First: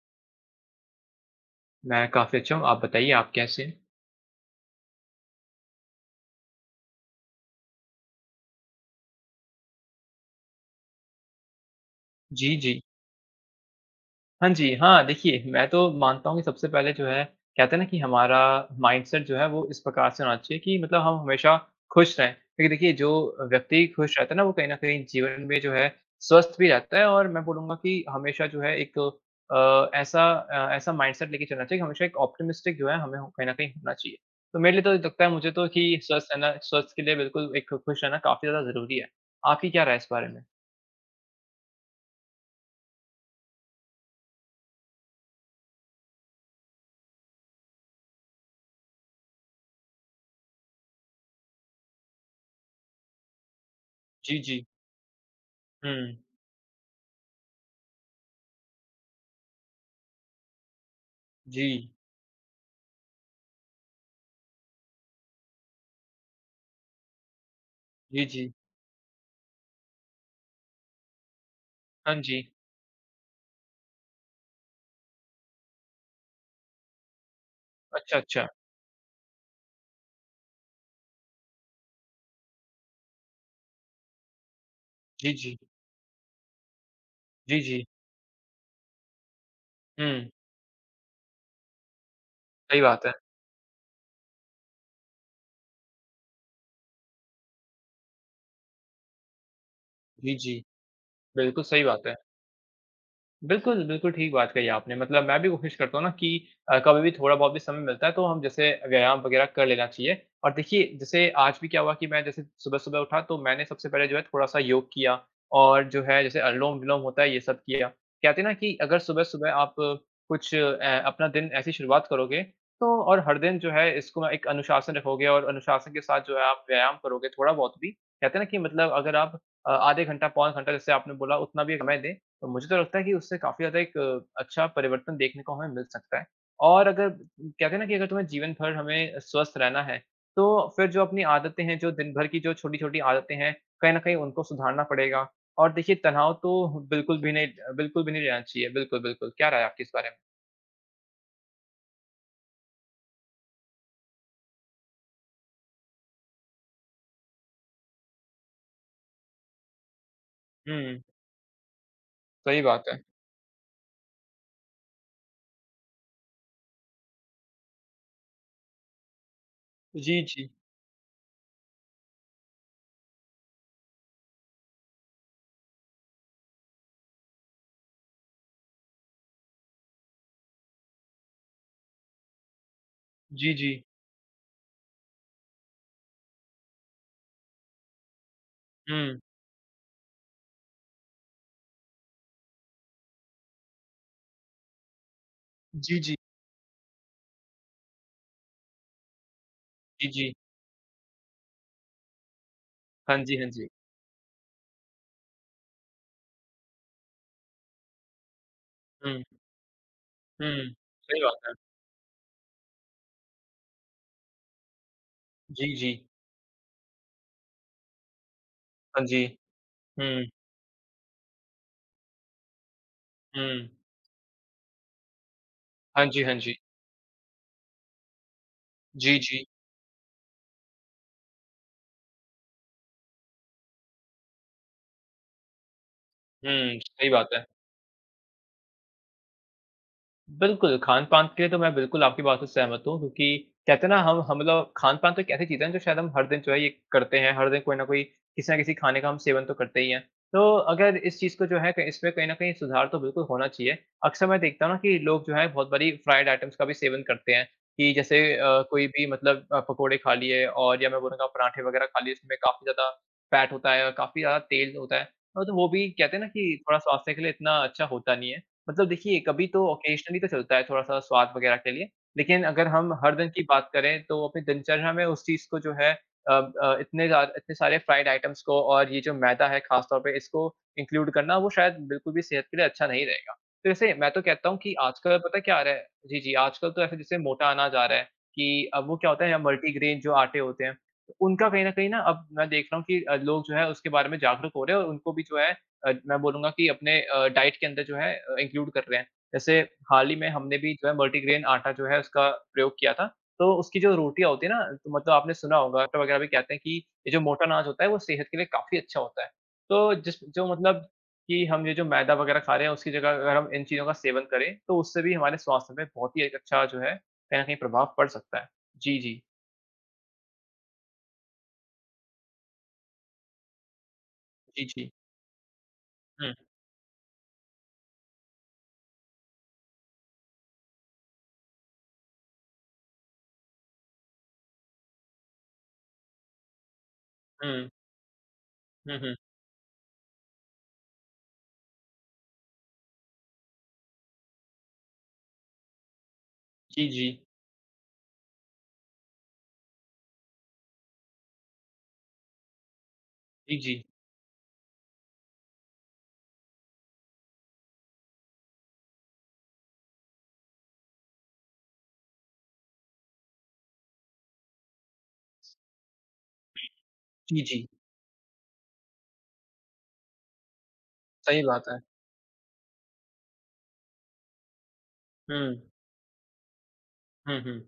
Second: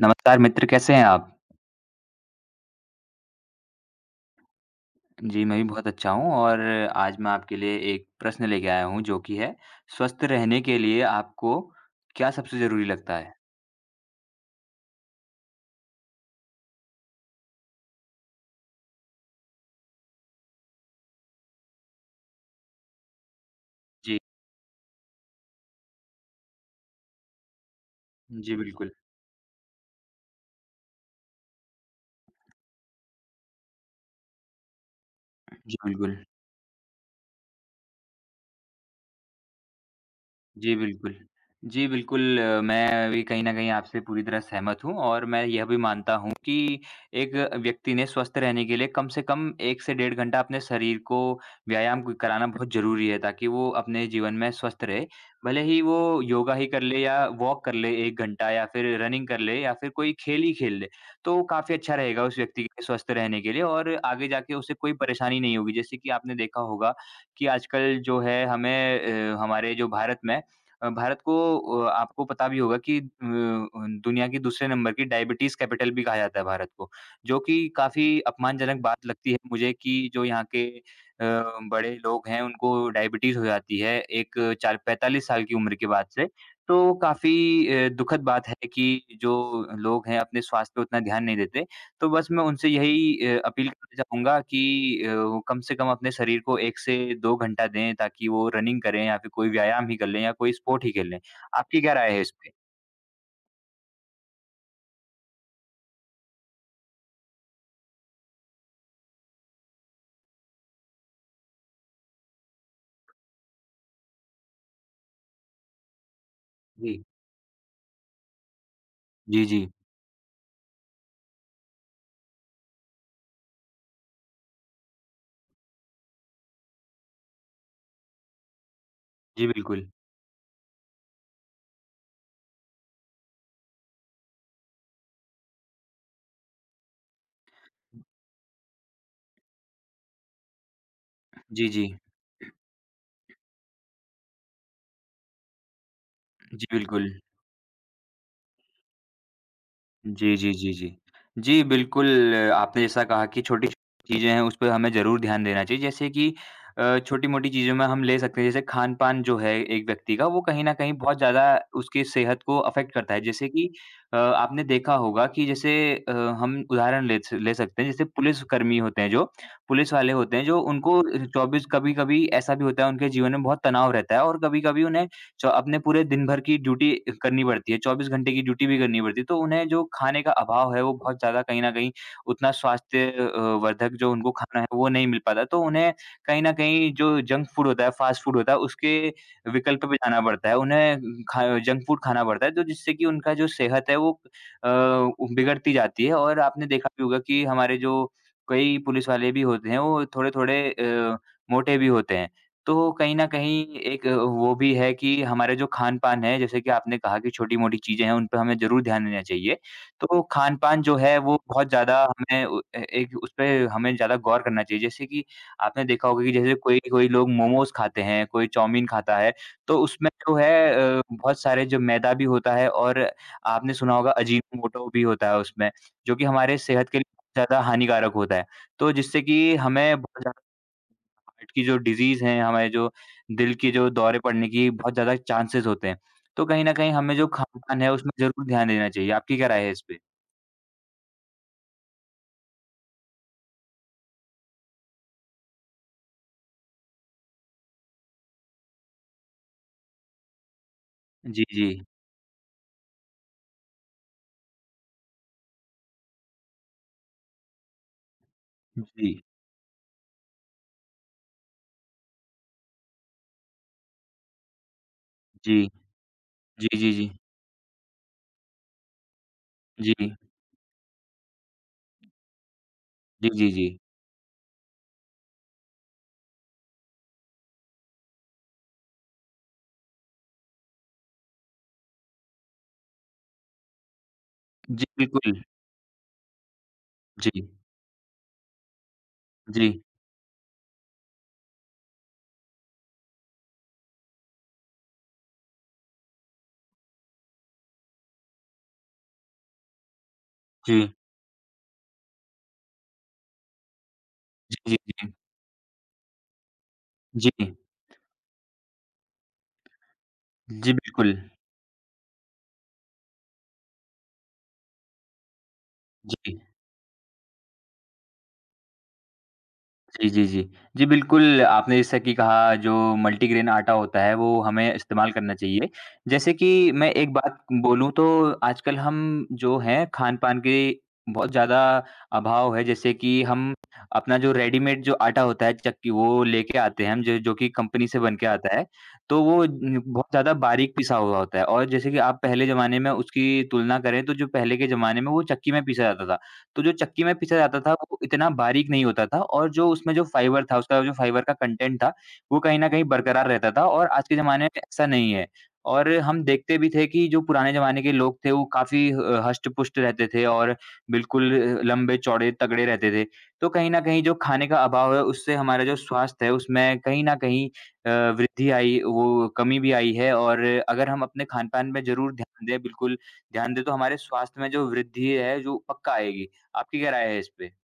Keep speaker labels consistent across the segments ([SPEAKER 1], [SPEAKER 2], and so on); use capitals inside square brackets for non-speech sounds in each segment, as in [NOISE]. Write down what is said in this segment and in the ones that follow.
[SPEAKER 1] नमस्कार मित्र, कैसे हैं आप?
[SPEAKER 2] मैं काफ़ी अच्छा हूँ, आप बताइए आप कैसे हैं?
[SPEAKER 1] जी, मैं भी बहुत अच्छा हूँ और आज मैं आपके लिए एक प्रश्न लेके आया हूँ जो कि है स्वस्थ रहने के लिए आपको क्या
[SPEAKER 2] जी,
[SPEAKER 1] सबसे
[SPEAKER 2] जी।
[SPEAKER 1] ज़रूरी लगता है?
[SPEAKER 2] हाँ जी, हाँ, देखिए मैं तो मानता हूँ कि सबसे पहले जो है कहते हैं ना कि हमारा माइंडसेट जो है वो इस प्रकार से होना चाहिए कि मतलब हम हमेशा खुश रहें। क्योंकि देखिए जो व्यक्ति खुश
[SPEAKER 1] जी,
[SPEAKER 2] रहता है ना वो कहीं न कहीं जीवन में जो है स्वस्थ भी रहता है और मैं बोलूँगा कि हमेशा
[SPEAKER 1] जी
[SPEAKER 2] जो है
[SPEAKER 1] बिल्कुल।
[SPEAKER 2] एक ऐसा माइंडसेट लेके चलना चाहिए कि हमेशा एक ऑप्टिमिस्टिक जो है हमें कहीं न कहीं होना चाहिए। तो मेरे लिए तो लगता है मुझे तो
[SPEAKER 1] जी,
[SPEAKER 2] कि
[SPEAKER 1] बिल्कुल।
[SPEAKER 2] स्वस्थ रहना स्वस्थ के लिए बिल्कुल एक खुश रहना काफ़ी ज़्यादा ज़रूरी है। आपकी क्या राय है इस बारे में?
[SPEAKER 1] जी, बिल्कुल। जी, बिल्कुल, मैं भी कहीं न कहीं आपसे पूरी तरह सहमत हूँ और मैं यह भी मानता हूँ कि एक व्यक्ति ने स्वस्थ रहने के लिए कम से कम 1 से डेढ़ घंटा अपने शरीर को व्यायाम क कराना बहुत ज़रूरी है, ताकि वो अपने जीवन
[SPEAKER 2] जी,
[SPEAKER 1] में
[SPEAKER 2] जी।
[SPEAKER 1] स्वस्थ रहे। भले ही
[SPEAKER 2] हुँ।
[SPEAKER 1] वो योगा ही कर ले या वॉक कर ले 1 घंटा या फिर रनिंग कर ले या फिर कोई खेल ही खेल ले, तो
[SPEAKER 2] जी।
[SPEAKER 1] काफ़ी अच्छा रहेगा उस व्यक्ति के स्वस्थ रहने के लिए और आगे जाके उसे कोई परेशानी नहीं होगी। जैसे कि आपने देखा होगा कि आजकल जो
[SPEAKER 2] जी,
[SPEAKER 1] है
[SPEAKER 2] जी।
[SPEAKER 1] हमें हमारे जो भारत में भारत को
[SPEAKER 2] हाँ
[SPEAKER 1] आपको
[SPEAKER 2] जी।
[SPEAKER 1] पता भी होगा कि दुनिया की दूसरे नंबर की डायबिटीज़ कैपिटल भी कहा जाता है भारत को, जो कि
[SPEAKER 2] अच्छा,
[SPEAKER 1] काफ़ी
[SPEAKER 2] अच्छा।
[SPEAKER 1] अपमानजनक बात लगती है मुझे कि जो यहाँ के अ, बड़े लोग हैं उनको डायबिटीज़ हो जाती है एक चार 45
[SPEAKER 2] जी,
[SPEAKER 1] साल की
[SPEAKER 2] जी।
[SPEAKER 1] उम्र के बाद से। तो काफ़ी
[SPEAKER 2] जी, जी।
[SPEAKER 1] दुखद बात है कि जो लोग हैं
[SPEAKER 2] हुँ,
[SPEAKER 1] अपने स्वास्थ्य पे उतना ध्यान नहीं देते। तो बस मैं उनसे
[SPEAKER 2] सही बात है।
[SPEAKER 1] यही अपील करना चाहूँगा कि वो कम से कम अपने शरीर को 1 से 2 घंटा दें ताकि वो रनिंग करें या फिर कोई व्यायाम ही कर लें या
[SPEAKER 2] जी,
[SPEAKER 1] कोई
[SPEAKER 2] जी।
[SPEAKER 1] स्पोर्ट ही खेल लें।
[SPEAKER 2] बिल्कुल
[SPEAKER 1] आपकी
[SPEAKER 2] सही
[SPEAKER 1] क्या
[SPEAKER 2] बात
[SPEAKER 1] राय
[SPEAKER 2] है।
[SPEAKER 1] है इस पे?
[SPEAKER 2] बिल्कुल, बिल्कुल ठीक बात कही आपने। मतलब मैं भी कोशिश करता हूँ ना कि कभी भी थोड़ा बहुत भी समय मिलता है तो हम जैसे व्यायाम वगैरह कर लेना चाहिए। और देखिए जैसे आज भी क्या हुआ कि मैं जैसे सुबह-सुबह उठा तो मैंने सबसे पहले जो है थोड़ा-सा योग किया और जो है जैसे अनुलोम-विलोम
[SPEAKER 1] जी।
[SPEAKER 2] होता है ये सब किया। कहते हैं ना कि अगर
[SPEAKER 1] जी,
[SPEAKER 2] सुबह-सुबह
[SPEAKER 1] जी।
[SPEAKER 2] आप कुछ अपना दिन ऐसी शुरुआत करोगे तो और हर दिन जो है इसको एक अनुशासन रखोगे और अनुशासन के साथ जो है आप व्यायाम करोगे थोड़ा बहुत भी। कहते हैं ना कि मतलब अगर आप
[SPEAKER 1] जी, बिल्कुल।
[SPEAKER 2] आधे घंटा, पौन घंटा जैसे आपने बोला उतना भी समय दें तो मुझे तो लगता है कि उससे काफ़ी ज़्यादा एक अच्छा परिवर्तन देखने को हमें मिल सकता है और अगर कहते हैं ना कि अगर तुम्हें जीवन भर हमें स्वस्थ रहना है, तो फिर जो अपनी आदतें
[SPEAKER 1] जी,
[SPEAKER 2] हैं,
[SPEAKER 1] जी।
[SPEAKER 2] जो दिन भर की जो छोटी-छोटी आदतें हैं, कहीं न कहीं उनको सुधारना पड़ेगा और देखिए तनाव
[SPEAKER 1] जी,
[SPEAKER 2] तो
[SPEAKER 1] बिल्कुल।
[SPEAKER 2] बिल्कुल भी नहीं रहना चाहिए। बिल्कुल, बिल्कुल। क्या राय है आपकी इस बारे में?
[SPEAKER 1] जी, जी, जी, जी। जी, बिल्कुल, आपने जैसा कहा कि छोटी-छोटी चीज़ें हैं, उस पे हमें ज़रूर ध्यान देना चाहिए। जैसे कि छोटी-मोटी चीज़ों में हम ले सकते हैं, जैसे खान-पान जो है एक व्यक्ति का, वो कहीं न कहीं
[SPEAKER 2] हुँ,
[SPEAKER 1] बहुत ज़्यादा उसकी सेहत को
[SPEAKER 2] सही बात
[SPEAKER 1] अफ़ेक्ट
[SPEAKER 2] है।
[SPEAKER 1] करता है। जैसे कि आपने देखा होगा कि जैसे अ, हम उदाहरण ले सकते हैं, जैसे पुलिसकर्मी होते हैं जो, पुलिस वाले
[SPEAKER 2] जी,
[SPEAKER 1] होते हैं,
[SPEAKER 2] जी।
[SPEAKER 1] जो उनको 24 कभी-कभी ऐसा भी होता है, उनके जीवन में बहुत तनाव रहता है और कभी-कभी उन्हें च अपने पूरे दिन भर की ड्यूटी करनी पड़ती है, 24 घंटे की ड्यूटी भी करनी पड़ती है, तो उन्हें जो खाने का अभाव है, वो बहुत ज़्यादा कहीं न कहीं उतना स्वास्थ्य
[SPEAKER 2] जी, जी।
[SPEAKER 1] वर्धक जो उनको खाना है, वो नहीं मिल पाता। तो उन्हें कहीं न कहीं जो जंक फूड होता है, फ़ास्ट फूड होता है, उसके
[SPEAKER 2] हुँ।
[SPEAKER 1] विकल्प पे जाना पड़ता है। उन्हें खा जंक फूड खाना पड़ता है, तो जिससे कि उनका जो सेहत है, वो अ, बिगड़ती
[SPEAKER 2] जी,
[SPEAKER 1] जाती है
[SPEAKER 2] जी।
[SPEAKER 1] और आपने देखा भी होगा कि हमारे जो कई पुलिस वाले भी होते हैं, वो
[SPEAKER 2] जी, जी।
[SPEAKER 1] थोड़े-थोड़े मोटे भी होते हैं। तो कहीं
[SPEAKER 2] हाँ
[SPEAKER 1] न
[SPEAKER 2] जी, हाँ जी।
[SPEAKER 1] कहीं एक वो भी है कि हमारे जो खान-पान है, जैसे कि आपने कहा कि छोटी-मोटी चीज़ें हैं, उन पे हमें ज़रूर ध्यान
[SPEAKER 2] हुँ,
[SPEAKER 1] देना चाहिए। तो
[SPEAKER 2] हुँ।
[SPEAKER 1] खान-पान जो है
[SPEAKER 2] सही
[SPEAKER 1] वो
[SPEAKER 2] बात है।
[SPEAKER 1] बहुत ज़्यादा हमें उ ए एक उस पे हमें ज़्यादा गौर करना चाहिए। जैसे कि
[SPEAKER 2] जी,
[SPEAKER 1] आपने
[SPEAKER 2] जी।
[SPEAKER 1] देखा होगा कि जैसे कोई-कोई लोग मोमोज़ खाते हैं, कोई चाउमीन
[SPEAKER 2] हाँ
[SPEAKER 1] खाता
[SPEAKER 2] जी।
[SPEAKER 1] है, तो उसमें
[SPEAKER 2] हुँ,
[SPEAKER 1] जो है बहुत सारे जो मैदा भी होता है और
[SPEAKER 2] हुँ।
[SPEAKER 1] आपने सुना होगा अजीनोमोटो भी होता है उसमें,
[SPEAKER 2] हाँ
[SPEAKER 1] जो
[SPEAKER 2] जी,
[SPEAKER 1] कि
[SPEAKER 2] हाँ जी।
[SPEAKER 1] हमारे सेहत के लिए ज़्यादा हानिकारक होता है। तो
[SPEAKER 2] जी,
[SPEAKER 1] जिससे
[SPEAKER 2] जी।
[SPEAKER 1] कि हमें बहुत ज़्यादा हार्ट की जो डिज़ीज़ हैं, हमारे जो दिल के जो दौरे पड़ने की बहुत ज़्यादा चांसेज़ होते हैं। तो कहीं न कहीं
[SPEAKER 2] सही
[SPEAKER 1] हमें जो
[SPEAKER 2] बात है।
[SPEAKER 1] खान-पान है उसमें ज़रूर ध्यान देना चाहिए। आपकी क्या राय है इस पे?
[SPEAKER 2] बिल्कुल, खान-पान के लिए तो मैं बिल्कुल आपकी बात से सहमत हूँ क्योंकि कहते हैं ना हम लोग खान-पान तो एक ऐसी चीज़ है जो शायद हम हर दिन जो है ये करते हैं, हर दिन कोई न कोई किसी न किसी खाने का हम सेवन तो करते ही हैं। तो अगर इस चीज़
[SPEAKER 1] जी,
[SPEAKER 2] को जो
[SPEAKER 1] जी।
[SPEAKER 2] है क इसमें कहीं न कहीं सुधार तो बिल्कुल होना चाहिए। अक्सर मैं देखता हूँ ना कि लोग जो है बहुत बारी फ्राइड आइटम्स का भी सेवन करते हैं कि जैसे कोई भी
[SPEAKER 1] जी।
[SPEAKER 2] मतलब पकोड़े खा लिए और या मैं बोलूँगा पराठे वग़ैरह खा लिए इसमें काफ़ी ज़्यादा फैट होता है और काफ़ी ज़्यादा तेल होता है। हाँ, तो
[SPEAKER 1] जी।
[SPEAKER 2] वो भी कहते हैं ना कि
[SPEAKER 1] जी,
[SPEAKER 2] थोड़ा
[SPEAKER 1] जी, जी।
[SPEAKER 2] स्वास्थ्य के लिए इतना अच्छा होता नहीं है। मतलब देखिए, कभी तो
[SPEAKER 1] जी।
[SPEAKER 2] ऑकेज़नली तो चलता है थोड़ा-सा स्वाद वग़ैरह के लिए, लेकिन अगर हम हर
[SPEAKER 1] जी,
[SPEAKER 2] दिन की
[SPEAKER 1] जी, जी।
[SPEAKER 2] बात करें तो अपनी दिनचर्या में उस चीज़ को जो है इतने सारे फ्राइड आइटम्स को और ये जो मैदा है ख़ास तौर पे इसको इंक्लूड करना वो शायद बिल्कुल भी सेहत के लिए अच्छा नहीं रहेगा। तो जैसे मैं तो कहता हूँ कि
[SPEAKER 1] जी,
[SPEAKER 2] आजकल पता है
[SPEAKER 1] बिल्कुल।
[SPEAKER 2] क्या आ रहा है? जी, जी, आजकल तो ऐसे जैसे
[SPEAKER 1] जी।
[SPEAKER 2] मोटा अनाज आ रहा है कि अब वो क्या होता है
[SPEAKER 1] जी।
[SPEAKER 2] मल्टीग्रेन जो आटे होते हैं, उनका कहीं न कहीं ना अब मैं देख रहा हूँ कि लोग जो है उसके बारे में जागरूक हो रहे हैं और उनको भी जो है मैं बोलूँगा कि अपने डाइट के अंदर जो है इंक्लूड कर रहे हैं। जैसे हाल ही में हमने भी
[SPEAKER 1] जी।
[SPEAKER 2] जो है मल्टीग्रेन आटा जो है उसका प्रयोग किया था। तो उसकी जो रोटियाँ होती है
[SPEAKER 1] जी,
[SPEAKER 2] ना
[SPEAKER 1] जी,
[SPEAKER 2] तो मतलब
[SPEAKER 1] जी।
[SPEAKER 2] आपने सुना होगा आटा वगैरह भी कहते हैं कि ये जो
[SPEAKER 1] जी।
[SPEAKER 2] मोटा अनाज होता है वो सेहत के लिए काफ़ी अच्छा होता है। तो जिस जो
[SPEAKER 1] जी,
[SPEAKER 2] मतलब
[SPEAKER 1] बिल्कुल।
[SPEAKER 2] कि हम ये जो मैदा वगैरह खा रहे हैं उसकी जगह अगर हम इन चीज़ों का सेवन करें तो उससे भी हमारे स्वास्थ्य पे बहुत ही एक
[SPEAKER 1] जी।
[SPEAKER 2] अच्छा जो है कहीं न कहीं प्रभाव पड़ सकता है। जी, जी।
[SPEAKER 1] जी, जी, जी। जी, बिल्कुल, आपने जैसा कि कहा जो मल्टीग्रेन आटा होता है, वो
[SPEAKER 2] जी,
[SPEAKER 1] हमें
[SPEAKER 2] जी।
[SPEAKER 1] इस्तेमाल करना चाहिए।
[SPEAKER 2] हुँ,
[SPEAKER 1] जैसे कि मैं एक बात बोलूँ तो आजकल हम जो हैं खान-पान के बहुत ज़्यादा अभाव है, जैसे कि हम अपना जो रेडीमेड जो आटा होता है चक्की वो लेके आते हैं हम जो जो कि
[SPEAKER 2] हुँ।
[SPEAKER 1] कंपनी से बन के आता है,
[SPEAKER 2] हुँ, हुँ।
[SPEAKER 1] तो वो न बहुत ज़्यादा बारीक पिसा हुआ होता है और जैसे कि आप पहले ज़माने में उसकी तुलना करें तो जो पहले के ज़माने में वो चक्की में पीसा जाता था। तो जो
[SPEAKER 2] जी,
[SPEAKER 1] चक्की
[SPEAKER 2] जी।
[SPEAKER 1] में पीसा जाता था वो इतना बारीक नहीं होता था और जो उसमें जो फाइबर था, उसका जो फाइबर का कंटेंट था, वो कहीं न कहीं बरकरार रहता
[SPEAKER 2] जी,
[SPEAKER 1] था
[SPEAKER 2] जी।
[SPEAKER 1] और आज के ज़माने में ऐसा नहीं है। और हम देखते भी थे कि जो पुराने ज़माने के लोग थे वो काफ़ी हष्ट-पुष्ट रहते थे और बिल्कुल लंबे-चौड़े, तगड़े रहते थे। तो कहीं न कहीं जो खाने का अभाव है उससे हमारा जो स्वास्थ्य है उसमें कहीं न
[SPEAKER 2] जी,
[SPEAKER 1] कहीं
[SPEAKER 2] जी।
[SPEAKER 1] वृद्धि आई वो कमी भी आई है और अगर हम अपने
[SPEAKER 2] सही
[SPEAKER 1] खान-पान
[SPEAKER 2] बात है।
[SPEAKER 1] में ज़रूर ध्यान दें, बिल्कुल ध्यान दें तो हमारे स्वास्थ्य में जो वृद्धि
[SPEAKER 2] हुँ।
[SPEAKER 1] है, जो पक्का आएगी। आपकी क्या राय है इस
[SPEAKER 2] हुँ,
[SPEAKER 1] पे?
[SPEAKER 2] हुँ।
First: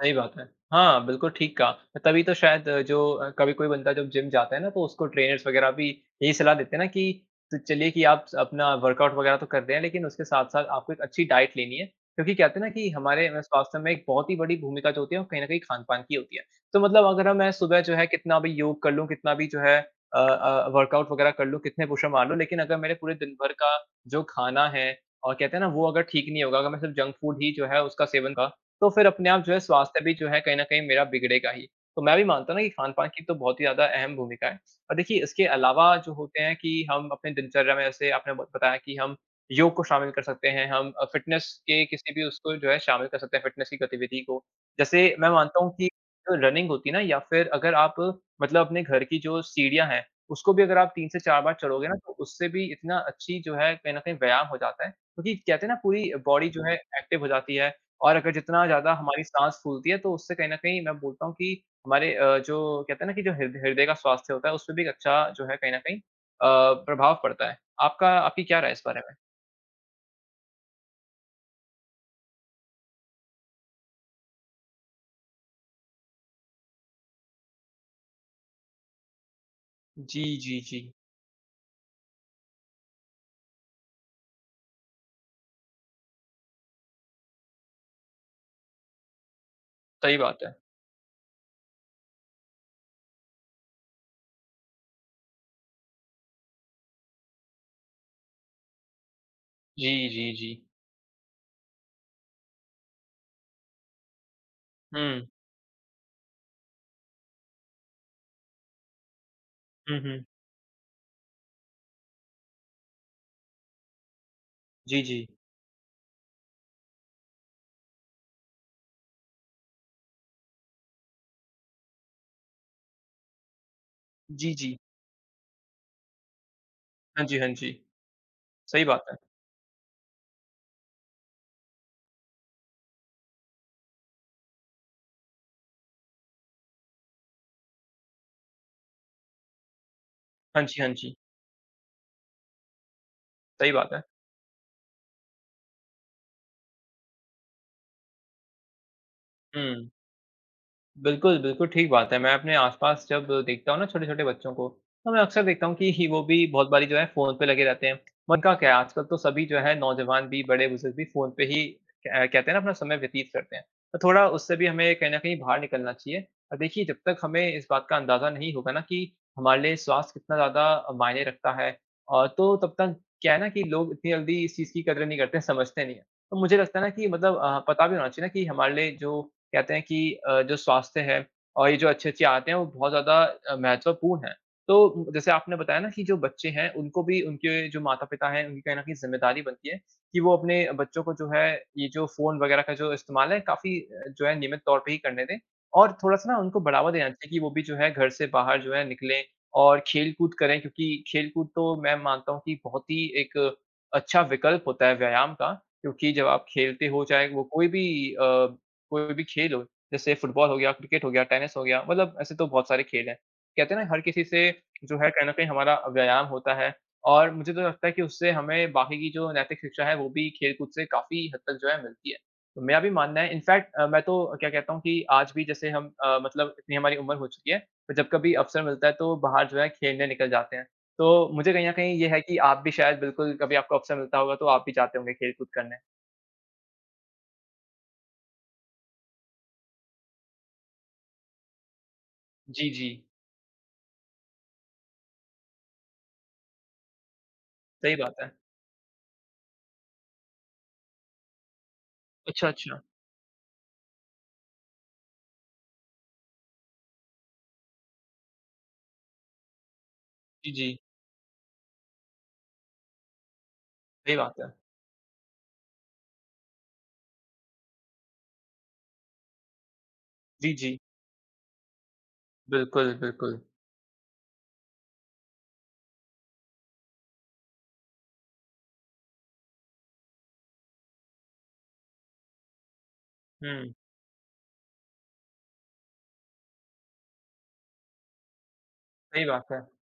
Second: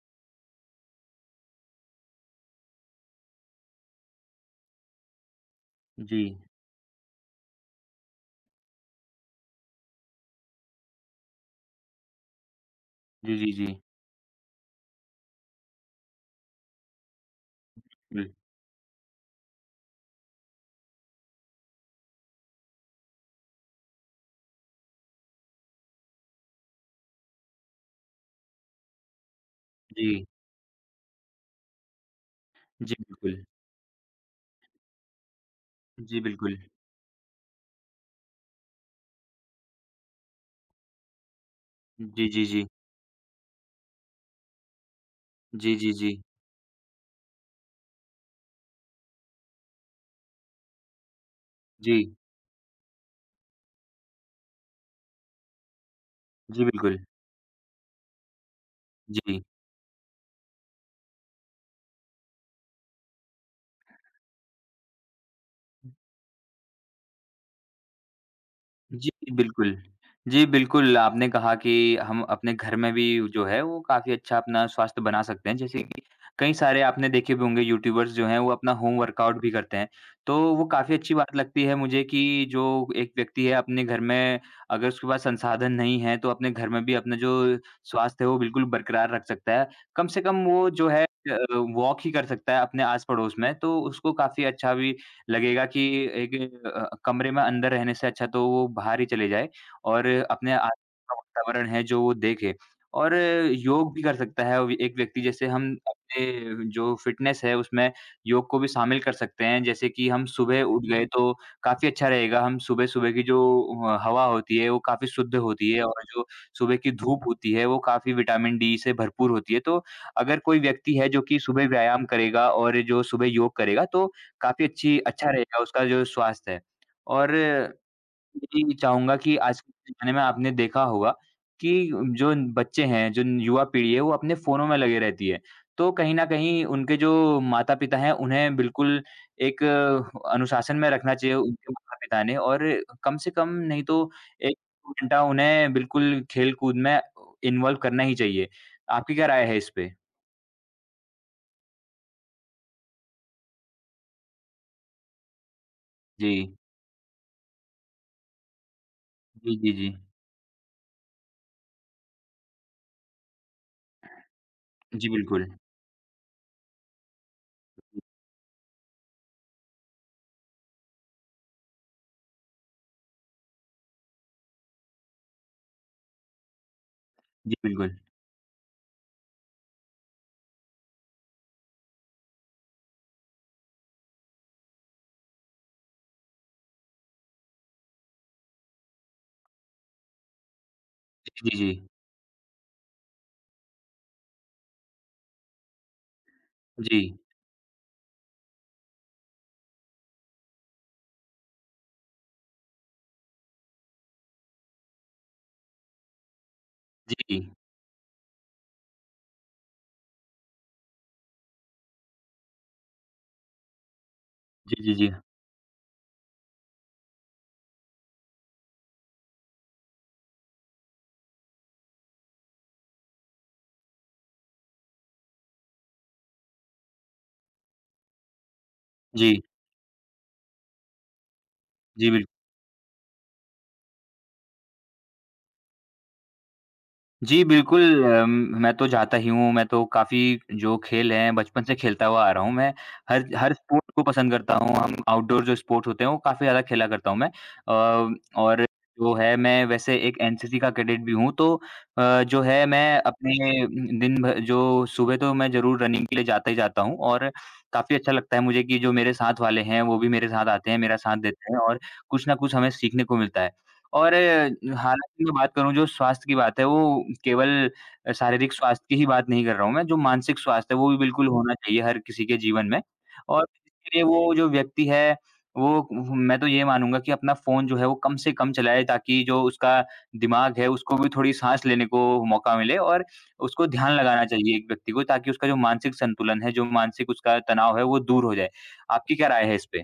[SPEAKER 2] सही बात है। हाँ, बिल्कुल ठीक कहा। तभी तो शायद जो कभी कोई बंदा जब जिम जाता है ना तो उसको ट्रेनर्स वग़ैरह भी
[SPEAKER 1] जी।
[SPEAKER 2] यही सलाह देते हैं ना कि तो चलिए कि आप अपना वर्कआउट वग़ैरह तो कर रहे हैं लेकिन उसके साथ-साथ आपको एक अच्छी डाइट लेनी है। क्योंकि कहते हैं ना कि हमारे
[SPEAKER 1] जी,
[SPEAKER 2] में
[SPEAKER 1] जी, जी।
[SPEAKER 2] स्वास्थ्य में एक बहुत ही बड़ी भूमिका जो होती है वो कहीं न कहीं खान-पान की होती है। तो मतलब अगर हम मैं सुबह जो है
[SPEAKER 1] बिल
[SPEAKER 2] कितना भी योग कर लूँ, कितना भी जो है वर्कआउट वग़ैरह कर लूँ, कितने पुशअप मार लूँ लेकिन अगर मेरे पूरे दिन भर का जो खाना है और कहते हैं ना वो अगर ठीक नहीं होगा, अगर मैं सिर्फ़ जंक फूड ही जो है उसका सेवन तो फिर अपने आप जो है स्वास्थ्य भी
[SPEAKER 1] जी।
[SPEAKER 2] जो है कहीं न कहीं मेरा बिगड़ेगा ही। तो मैं भी मानता हूँ ना कि
[SPEAKER 1] जी,
[SPEAKER 2] खान-पान की तो
[SPEAKER 1] बिल्कुल।
[SPEAKER 2] बहुत ही ज़्यादा अहम भूमिका है। और देखिए इसके अलावा जो
[SPEAKER 1] जी,
[SPEAKER 2] होते हैं
[SPEAKER 1] बिल्कुल।
[SPEAKER 2] कि हम अपने दिनचर्या में जैसे आपने ब बताया कि हम योग को शामिल कर सकते हैं, हम फ़िटनेस के किसी भी
[SPEAKER 1] जी, जी,
[SPEAKER 2] उसको
[SPEAKER 1] जी।
[SPEAKER 2] जो है शामिल कर सकते हैं, फ़िटनेस की गतिविधि को। जैसे मैं मानता हूँ
[SPEAKER 1] जी,
[SPEAKER 2] कि
[SPEAKER 1] जी, जी।
[SPEAKER 2] जो रनिंग होती है ना या फिर अगर आप मतलब अपने घर की जो सीढ़ियाँ हैं, उसको भी अगर आप 3 से 4 बार चढ़ोगे ना
[SPEAKER 1] जी।
[SPEAKER 2] तो उससे भी इतना अच्छी जो है कहीं न कहीं व्यायाम हो जाता है। क्योंकि कहते हैं ना पूरी बॉडी जो
[SPEAKER 1] जी,
[SPEAKER 2] है
[SPEAKER 1] बिल्कुल।
[SPEAKER 2] एक्टिव हो जाती है और अगर जितना ज़्यादा हमारी
[SPEAKER 1] जी।
[SPEAKER 2] साँस फूलती है, तो उससे कहीं न कहीं मैं बोलता हूँ कि हमारे जो कहते हैं ना कि जो हृदय हृदय का स्वास्थ्य होता है, उसपे भी एक अच्छा जो है कहीं न कहीं प्रभाव पड़ता है। आपका आपकी क्या राय है इस बारे
[SPEAKER 1] जी,
[SPEAKER 2] में?
[SPEAKER 1] बिल्कुल। जी, बिल्कुल, आपने कहा कि हम अपने घर में भी जो है वो काफ़ी अच्छा अपना स्वास्थ्य बना सकते हैं। जैसे कि कई सारे आपने देखे भी होंगे यूट्यूबर्स जो हैं वो अपना होम वर्कआउट भी करते हैं।
[SPEAKER 2] जी,
[SPEAKER 1] तो
[SPEAKER 2] जी,
[SPEAKER 1] वो
[SPEAKER 2] जी।
[SPEAKER 1] काफ़ी अच्छी बात लगती है मुझे कि जो एक व्यक्ति है अपने घर में अगर उसके पास संसाधन नहीं है तो अपने घर में भी अपना जो स्वास्थ्य है वो बिल्कुल बरकरार रख सकता है। कम
[SPEAKER 2] सही
[SPEAKER 1] से
[SPEAKER 2] बात
[SPEAKER 1] कम
[SPEAKER 2] है।
[SPEAKER 1] वो जो है अ, वॉक ही कर सकता है अपने आस-पड़ोस में, तो उसको काफ़ी अच्छा भी लगेगा कि एक कमरे में अंदर रहने से अच्छा तो वो बाहर ही चले जाए
[SPEAKER 2] जी,
[SPEAKER 1] और
[SPEAKER 2] जी, जी।
[SPEAKER 1] अपने आस का वातावरण है जो वो देखे और योग भी कर सकता है व एक व्यक्ति
[SPEAKER 2] हुँ।
[SPEAKER 1] जैसे हम अपने जो फ़िटनेस है उसमें योग को भी शामिल कर सकते हैं। जैसे
[SPEAKER 2] हुँ,
[SPEAKER 1] कि
[SPEAKER 2] हुँ।
[SPEAKER 1] हम सुबह उठ गए तो काफ़ी अच्छा रहेगा, हम सुबह-सुबह की जो ह हवा होती है वो
[SPEAKER 2] जी,
[SPEAKER 1] काफ़ी
[SPEAKER 2] जी।
[SPEAKER 1] शुद्ध होती है और जो सुबह की धूप होती है वो काफ़ी विटामिन डी से भरपूर होती है। तो अगर कोई व्यक्ति है जो कि सुबह व्यायाम करेगा और जो सुबह योग करेगा तो
[SPEAKER 2] जी,
[SPEAKER 1] काफ़ी
[SPEAKER 2] जी।
[SPEAKER 1] अच्छी अच्छा रहेगा उसका जो स्वास्थ्य है।
[SPEAKER 2] हाँ
[SPEAKER 1] और
[SPEAKER 2] जी, हाँ जी।
[SPEAKER 1] यही
[SPEAKER 2] सही बात
[SPEAKER 1] चाहूँगा
[SPEAKER 2] है।
[SPEAKER 1] कि आज के ज़माने में आपने देखा होगा कि जो बच्चे हैं, जो युवा पीढ़ी है, वो अपने फ़ोनों में लगी रहती है। तो कहीं न कहीं उनके जो माता-पिता हैं, उन्हें बिल्कुल एक
[SPEAKER 2] हाँ
[SPEAKER 1] अनुशासन
[SPEAKER 2] जी, हाँ
[SPEAKER 1] में
[SPEAKER 2] जी।
[SPEAKER 1] रखना चाहिए उनके माता-पिता ने और कम से कम
[SPEAKER 2] सही
[SPEAKER 1] नहीं
[SPEAKER 2] बात है।
[SPEAKER 1] तो 1 घंटा उन्हें बिल्कुल खेल-कूद में इन्वॉल्व करना ही चाहिए। आपकी क्या राय है इस
[SPEAKER 2] हुँ।
[SPEAKER 1] पे?
[SPEAKER 2] बिल्कुल, बिल्कुल ठीक बात है। मैं अपने आस-पास जब देखता हूँ ना छोटे-छोटे बच्चों को, तो मैं अक्सर देखता हूँ कि [LAUGHS] वो
[SPEAKER 1] जी।
[SPEAKER 2] भी बहुत बारी जो है फ़ोन पे लगे रहते हैं। उनका क्या है आजकल तो सभी
[SPEAKER 1] जी,
[SPEAKER 2] जो
[SPEAKER 1] जी,
[SPEAKER 2] है
[SPEAKER 1] जी।
[SPEAKER 2] नौजवान भी, बड़े-बुज़ुर्ग भी फ़ोन पे ही कहते हैं ना अपना समय व्यतीत करते हैं। तो थोड़ा उससे भी हमें
[SPEAKER 1] जी,
[SPEAKER 2] कहीं न कहीं
[SPEAKER 1] बिल्कुल।
[SPEAKER 2] बाहर निकलना चाहिए। और देखिए जब तक हमें इस बात का अंदाज़ा नहीं होगा ना कि हमारे लिए स्वास्थ्य कितना ज़्यादा मायने रखता है और तो तब तक क्या है ना कि लोग इतनी जल्दी इस चीज़ की कदर नहीं करते [LAUGHS] हैं, समझते नहीं हैं। तो मुझे लगता है ना कि मतलब
[SPEAKER 1] जी,
[SPEAKER 2] पता भी
[SPEAKER 1] बिल्कुल।
[SPEAKER 2] होना चाहिए ना कि हमारे लिए जो कहते हैं कि जो स्वास्थ्य है और ये जो अच्छी-अच्छी आदतें हैं वो बहुत ज़्यादा महत्वपूर्ण हैं। तो जैसे आपने बताया ना कि जो बच्चे हैं उनको भी उनके जो माता-पिता हैं उनकी कहीं न कहीं ज़िम्मेदारी बनती है कि वो अपने बच्चों को जो है
[SPEAKER 1] जी, जी, जी।
[SPEAKER 2] ये जो फ़ोन वग़ैरह का जो इस्तेमाल है काफ़ी जो है नियमित तौर पे ही करने दें और थोड़ा-सा ना उनको बढ़ावा
[SPEAKER 1] जी,
[SPEAKER 2] देना चाहिए कि वो भी जो है घर से बाहर जो है निकलें और खेल-कूद करें क्योंकि खेल-कूद तो मैं मानता हूँ कि बहुत ही एक अच्छा विकल्प होता है व्यायाम का क्योंकि जब आप खेलते हो चाहे
[SPEAKER 1] जी।
[SPEAKER 2] वो कोई भी अ, कोई भी खेल हो, जैसे फुटबॉल हो गया, क्रिकेट हो गया, टेनिस हो गया, मतलब ऐसे तो बहुत सारे खेल हैं। कहते हैं ना हर किसी से
[SPEAKER 1] जी, जी,
[SPEAKER 2] जो है
[SPEAKER 1] जी।
[SPEAKER 2] कहीं न कहीं हमारा व्यायाम होता है और मुझे तो लगता है कि उससे हमें बाकी की जो नैतिक शिक्षा है वो भी खेल-कूद से काफ़ी हद तक जो है मिलती है। तो मेरा भी मानना है इनफैक्ट मैं तो क्या कहता हूँ कि आज भी जैसे हम मतलब इतनी हमारी उम्र हो चुकी है, तो जब कभी अवसर मिलता है तो
[SPEAKER 1] जी,
[SPEAKER 2] बाहर जो है खेलने निकल जाते हैं। तो मुझे कहीं न कहीं ये
[SPEAKER 1] जी,
[SPEAKER 2] है
[SPEAKER 1] बिल
[SPEAKER 2] कि आप भी शायद बिल्कुल कभी आपको अवसर मिलता होगा तो आप भी जाते होंगे खेल-कूद करने?
[SPEAKER 1] जी, बिल्कुल मैं तो जाता ही हूँ, मैं तो काफ़ी जो खेल हैं बचपन से खेलता हुआ आ रहा हूँ
[SPEAKER 2] जी,
[SPEAKER 1] मैं।
[SPEAKER 2] जी।
[SPEAKER 1] हर हर स्पोर्ट को पसंद करता हूँ, हम आउटडोर जो स्पोर्ट्स होते हैं वो काफ़ी ज़्यादा खेला करता हूँ मैं।
[SPEAKER 2] सही बात है।
[SPEAKER 1] और जो है मैं वैसे एक एनसीसी का कैडेट भी हूँ तो जो
[SPEAKER 2] अच्छा,
[SPEAKER 1] है
[SPEAKER 2] अच्छा।
[SPEAKER 1] मैं अपने दिन भर जो सुबह तो मैं ज़रूर रनिंग के लिए जाता ही जाता हूँ और काफ़ी अच्छा लगता है मुझे कि जो मेरे साथ वाले हैं वो भी मेरे साथ
[SPEAKER 2] जी,
[SPEAKER 1] आते
[SPEAKER 2] जी,
[SPEAKER 1] हैं, मेरा साथ देते हैं और कुछ न कुछ हमें सीखने को मिलता है। और
[SPEAKER 2] सही बात है।
[SPEAKER 1] हालाँकि मैं बात करूँ जो स्वास्थ्य की बात है वो केवल शारीरिक स्वास्थ्य की ही बात नहीं कर रहा हूँ मैं, जो मानसिक
[SPEAKER 2] जी,
[SPEAKER 1] स्वास्थ्य
[SPEAKER 2] जी।
[SPEAKER 1] है वो भी बिल्कुल होना चाहिए हर किसी के जीवन में।
[SPEAKER 2] बिल्कुल, बिल्कुल।
[SPEAKER 1] और इसके लिए वो जो व्यक्ति है वो मैं तो ये मानूँगा कि अपना फ़ोन जो है वो कम से कम चलाए ताकि जो उसका दिमाग है उसको भी थोड़ी साँस लेने को मौका मिले और उसको
[SPEAKER 2] हुँ,
[SPEAKER 1] ध्यान लगाना चाहिए एक व्यक्ति को ताकि उसका जो मानसिक संतुलन है, जो मानसिक उसका तनाव है वो दूर हो जाए। आपकी
[SPEAKER 2] सही
[SPEAKER 1] क्या
[SPEAKER 2] बात
[SPEAKER 1] राय है
[SPEAKER 2] है।
[SPEAKER 1] इस पे?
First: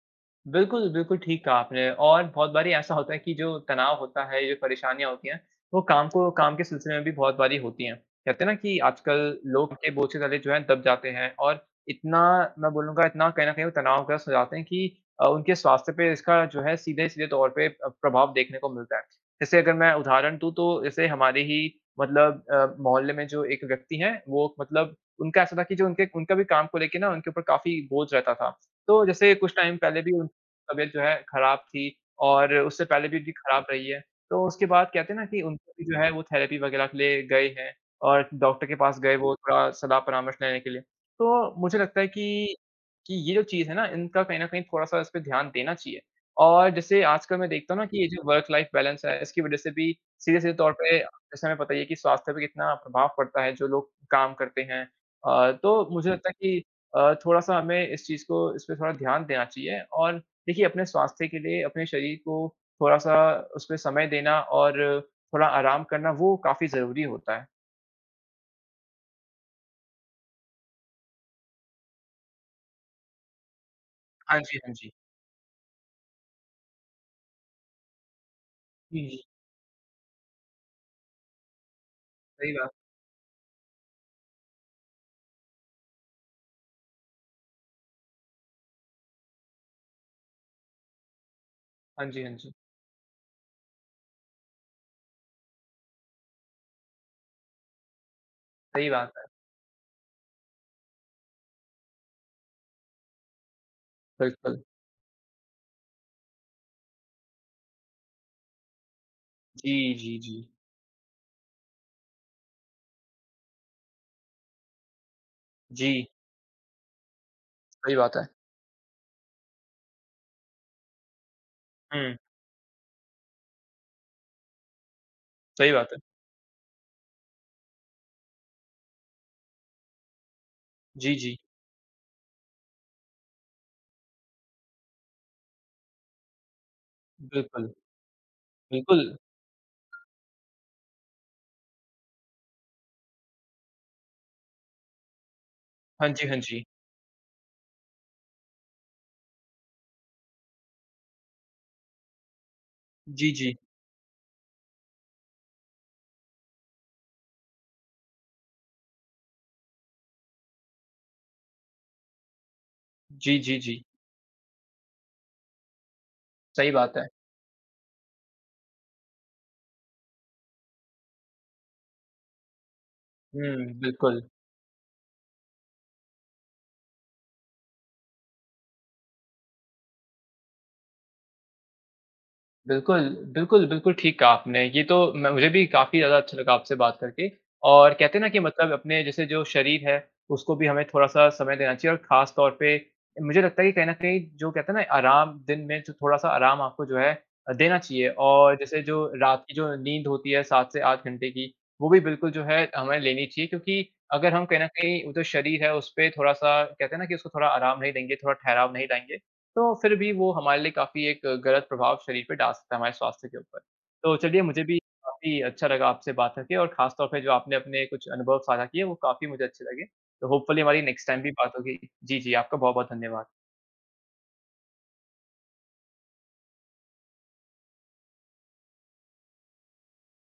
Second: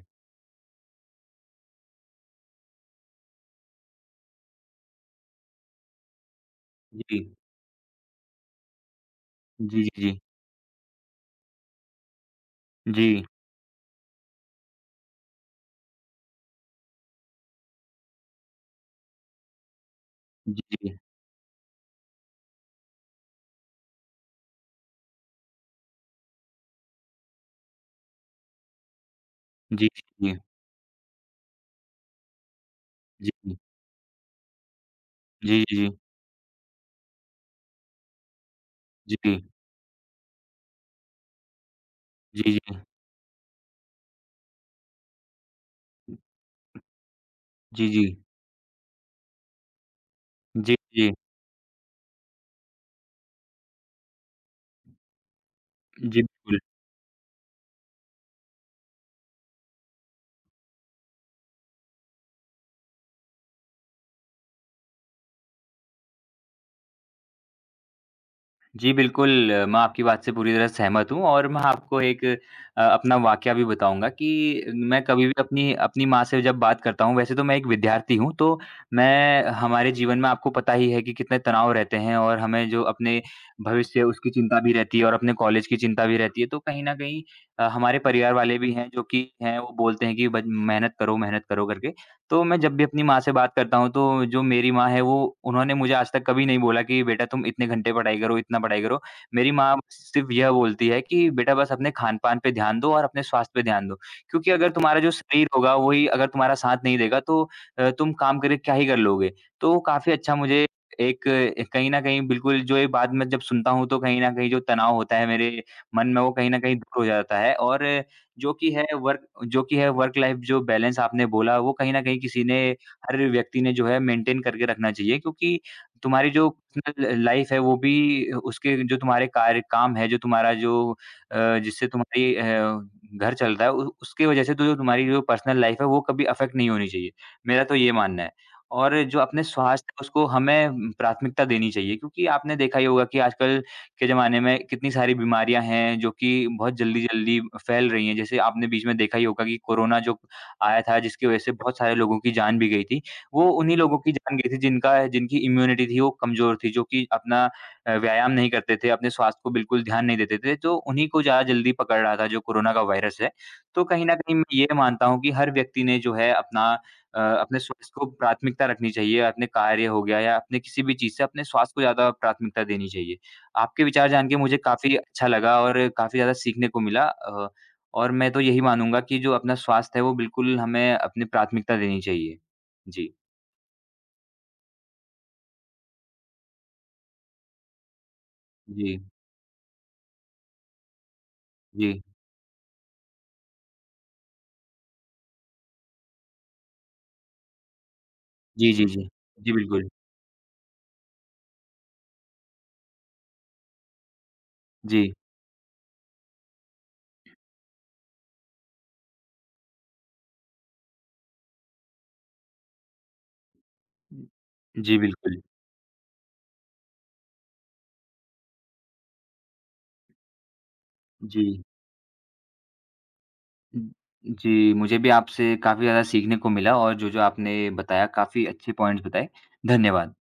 [SPEAKER 2] बिल्कुल, बिल्कुल ठीक कहा आपने और बहुत बारी ऐसा होता है कि जो तनाव होता है, ये परेशानियाँ होती हैं, वो काम को काम के सिलसिले में भी
[SPEAKER 1] जी।
[SPEAKER 2] बहुत बारी होती हैं। कहते हैं ना कि आजकल लोग
[SPEAKER 1] जी, जी,
[SPEAKER 2] के बोझ से
[SPEAKER 1] जी।
[SPEAKER 2] तले जो हैं दब जाते हैं और इतना मैं बोलूँगा
[SPEAKER 1] जी,
[SPEAKER 2] इतना कहीं न कहीं वो तनावग्रस्त हो जाते हैं कि उनके स्वास्थ्य पे इसका जो है सीधे-सीधे तौर पे प्रभाव देखने को मिलता है। जैसे अगर मैं उदाहरण दूँ
[SPEAKER 1] जी,
[SPEAKER 2] तो
[SPEAKER 1] जी।
[SPEAKER 2] जैसे हमारे ही मतलब मोहल्ले में जो एक व्यक्ति हैं, वो मतलब उनका ऐसा था कि जो उनके उनका भी काम को लेके ना उनके ऊपर काफ़ी बोझ रहता था। तो जैसे कुछ टाइम
[SPEAKER 1] जी,
[SPEAKER 2] पहले भी
[SPEAKER 1] जी।
[SPEAKER 2] तबीयत जो है खराब थी और उससे पहले भी
[SPEAKER 1] जी,
[SPEAKER 2] उनकी
[SPEAKER 1] जी,
[SPEAKER 2] खराब रही है। तो उसके बाद कहते हैं ना कि
[SPEAKER 1] जी,
[SPEAKER 2] उनको भी जो है वो थेरेपी वगैरह के लिए गए हैं और डॉक्टर के पास गए
[SPEAKER 1] जी,
[SPEAKER 2] वो थोड़ा सलाह-परामर्श लेने के लिए। तो मुझे लगता है
[SPEAKER 1] जी, जी,
[SPEAKER 2] कि ये जो चीज़ है ना इनका कहीं न कहीं थोड़ा-सा इस पे ध्यान देना चाहिए। और जैसे आजकल मैं देखता हूँ ना
[SPEAKER 1] जी,
[SPEAKER 2] कि
[SPEAKER 1] जी,
[SPEAKER 2] ये जो वर्क लाइफ बैलेंस है इसकी वज़ह से भी सीधे-सीधे तौर
[SPEAKER 1] जी,
[SPEAKER 2] पे
[SPEAKER 1] जी,
[SPEAKER 2] जैसे हमें पता ही है कि स्वास्थ्य पे कितना प्रभाव पड़ता है जो लोग काम करते हैं। तो मुझे
[SPEAKER 1] जी,
[SPEAKER 2] लगता है
[SPEAKER 1] बिल्कुल।
[SPEAKER 2] कि थोड़ा-सा हमें इस चीज़ को इस पे थोड़ा ध्यान देना चाहिए और देखिए, अपने स्वास्थ्य के लिए अपने शरीर को थोड़ा-सा उसपे समय देना और थोड़ा आराम करना वो काफ़ी ज़रूरी होता है।
[SPEAKER 1] जी, बिल्कुल, मैं आपकी बात से पूरी तरह सहमत हूँ और मैं आपको एक अपना वाकया भी बताऊँगा
[SPEAKER 2] हाँ जी,
[SPEAKER 1] कि
[SPEAKER 2] हाँ जी।
[SPEAKER 1] मैं कभी भी अपनी अपनी माँ से जब बात करता हूँ वैसे तो मैं एक विद्यार्थी हूँ, तो
[SPEAKER 2] जी, जी,
[SPEAKER 1] मैं हमारे जीवन में आपको पता ही है कि कितने तनाव रहते हैं और
[SPEAKER 2] सही
[SPEAKER 1] हमें
[SPEAKER 2] बात।
[SPEAKER 1] जो अपने भविष्य उसकी चिंता भी रहती है और अपने कॉलेज की चिंता भी रहती है। तो कहीं न कहीं हमारे परिवार वाले भी हैं जो कि हैं वो बोलते हैं कि ब मेहनत करो करके।
[SPEAKER 2] हाँ जी, हाँ
[SPEAKER 1] तो
[SPEAKER 2] जी,
[SPEAKER 1] मैं जब भी अपनी माँ से बात करता हूँ, तो जो मेरी माँ है, वो उन्होंने मुझे आज तक कभी नहीं बोला कि बेटा तुम इतने घंटे पढ़ाई करो, इतना पढ़ाई
[SPEAKER 2] सही
[SPEAKER 1] करो।
[SPEAKER 2] बात है।
[SPEAKER 1] मेरी माँ सिर्फ़ यह बोलती है कि बेटा बस अपने खान-पान पे ध्यान दो और अपने स्वास्थ्य पे ध्यान दो। क्योंकि
[SPEAKER 2] बिल्कुल।
[SPEAKER 1] अगर तुम्हारा जो शरीर होगा, वही अगर तुम्हारा साथ नहीं देगा, तो तुम काम करके क्या ही कर लोगे? तो
[SPEAKER 2] जी,
[SPEAKER 1] काफ़ी
[SPEAKER 2] जी,
[SPEAKER 1] अच्छा
[SPEAKER 2] जी।
[SPEAKER 1] मुझे एक कहीं न कहीं बिल्कुल जो ये बात मैं जब सुनता हूँ, तो कहीं न कहीं जो तनाव होता है मेरे
[SPEAKER 2] जी,
[SPEAKER 1] मन में, वो कहीं न कहीं दूर हो जाता है और
[SPEAKER 2] सही बात है।
[SPEAKER 1] जो कि है वर्क जो कि है वर्क लाइफ जो बैलेंस आपने बोला वो कहीं न
[SPEAKER 2] हुँ,
[SPEAKER 1] कहीं किसी ने हर व्यक्ति ने जो है मेंटेन करके रखना चाहिए क्योंकि
[SPEAKER 2] सही बात है।
[SPEAKER 1] तुम्हारी जो पर्सनल लाइफ है वो भी उसके जो तुम्हारे कार्य काम है, जो तुम्हारा जो
[SPEAKER 2] जी, जी,
[SPEAKER 1] जिससे घर चल रहा है उ उसकी वजह से तो जो तुम्हारी जो पर्सनल लाइफ है वो कभी अफेक्ट नहीं होनी चाहिए। मेरा
[SPEAKER 2] बिल्कुल,
[SPEAKER 1] तो ये मानना है। और
[SPEAKER 2] बिल्कुल।
[SPEAKER 1] जो अपने स्वास्थ्य है उसको हमें प्राथमिकता देनी चाहिए क्योंकि आपने देखा ही होगा कि आजकल के ज़माने में कितनी सारी बीमारियाँ हैं
[SPEAKER 2] हाँ
[SPEAKER 1] जो
[SPEAKER 2] जी,
[SPEAKER 1] कि
[SPEAKER 2] हाँ जी।
[SPEAKER 1] बहुत जल्दी-जल्दी फैल रही हैं। जैसे आपने बीच में देखा ही होगा कि कोरोना जो आया था जिसकी वज़ह से बहुत सारे लोगों की जान भी गई थी।
[SPEAKER 2] जी,
[SPEAKER 1] वो
[SPEAKER 2] जी।
[SPEAKER 1] उन्हीं लोगों की जान गई थी जिनका जिनकी इम्यूनिटी थी वो कमज़ोर थी, जो कि अपना व्यायाम नहीं करते थे, अपने स्वास्थ्य को बिल्कुल ध्यान नहीं देते थे, तो उन्हीं को ज़्यादा जल्दी पकड़ रहा था जो कोरोना का वायरस है।
[SPEAKER 2] जी, जी, जी।
[SPEAKER 1] तो कहीं न कहीं मैं ये मानता हूँ कि हर व्यक्ति ने जो है
[SPEAKER 2] सही बात है।
[SPEAKER 1] अपने स्वास्थ्य को प्राथमिकता रखनी चाहिए, अपने कार्य हो गया या अपने किसी भी चीज़ से अपने स्वास्थ्य को ज़्यादा प्राथमिकता देनी चाहिए।
[SPEAKER 2] हुँ,
[SPEAKER 1] आपके विचार
[SPEAKER 2] बिल्कुल।
[SPEAKER 1] जान के मुझे काफ़ी अच्छा लगा और काफ़ी ज़्यादा सीखने को मिला और मैं तो यही मानूँगा कि जो अपना स्वास्थ्य है वो बिल्कुल हमें अपनी प्राथमिकता देनी चाहिए।
[SPEAKER 2] बिल्कुल,
[SPEAKER 1] जी,
[SPEAKER 2] बिल्कुल, बिल्कुल ठीक कहा आपने। ये तो मैं मुझे भी काफ़ी ज़्यादा अच्छा लगा आपसे बात करके और कहते हैं ना कि मतलब
[SPEAKER 1] जी,
[SPEAKER 2] अपने जैसे जो शरीर है, उसको भी हमें थोड़ा-सा समय देना चाहिए और
[SPEAKER 1] जी,
[SPEAKER 2] ख़ास तौर पे मुझे लगता है कि कहीं न कहीं जो कहते हैं ना आराम दिन में जो थोड़ा-सा आराम आपको जो है देना चाहिए और
[SPEAKER 1] जी,
[SPEAKER 2] जैसे
[SPEAKER 1] जी,
[SPEAKER 2] जो
[SPEAKER 1] जी।
[SPEAKER 2] रात
[SPEAKER 1] जी,
[SPEAKER 2] की जो
[SPEAKER 1] बिल्कुल।
[SPEAKER 2] नींद होती है 7 से 8 घंटे की, वो भी बिल्कुल जो है हमें लेनी चाहिए क्योंकि अगर हम कहीं न कहीं वो
[SPEAKER 1] जी।
[SPEAKER 2] जो शरीर है, उसपे थोड़ा-सा कहते हैं ना कि उसको थोड़ा आराम नहीं देंगे, थोड़ा ठहराव नहीं लाएँगे, तो फिर भी वो हमारे लिए काफ़ी एक गलत प्रभाव शरीर पे डाल सकता है, हमारे स्वास्थ्य के ऊपर। तो चलिए मुझे भी
[SPEAKER 1] जी,
[SPEAKER 2] काफ़ी
[SPEAKER 1] बिल्कुल।
[SPEAKER 2] अच्छा लगा आपसे बात करके और ख़ास तौर पे जो आपने अपने कुछ अनुभव साझा किए, वो काफ़ी मुझे अच्छे लगे। तो होपफुली हमारी नेक्स्ट टाइम भी
[SPEAKER 1] जी।
[SPEAKER 2] बात होगी। जी, जी, आपका बहुत-बहुत धन्यवाद।
[SPEAKER 1] जी, मुझे भी आपसे काफ़ी ज़्यादा सीखने को मिला और जो-जो आपने बताया काफ़ी अच्छे पॉइंट्स बताए। धन्यवाद।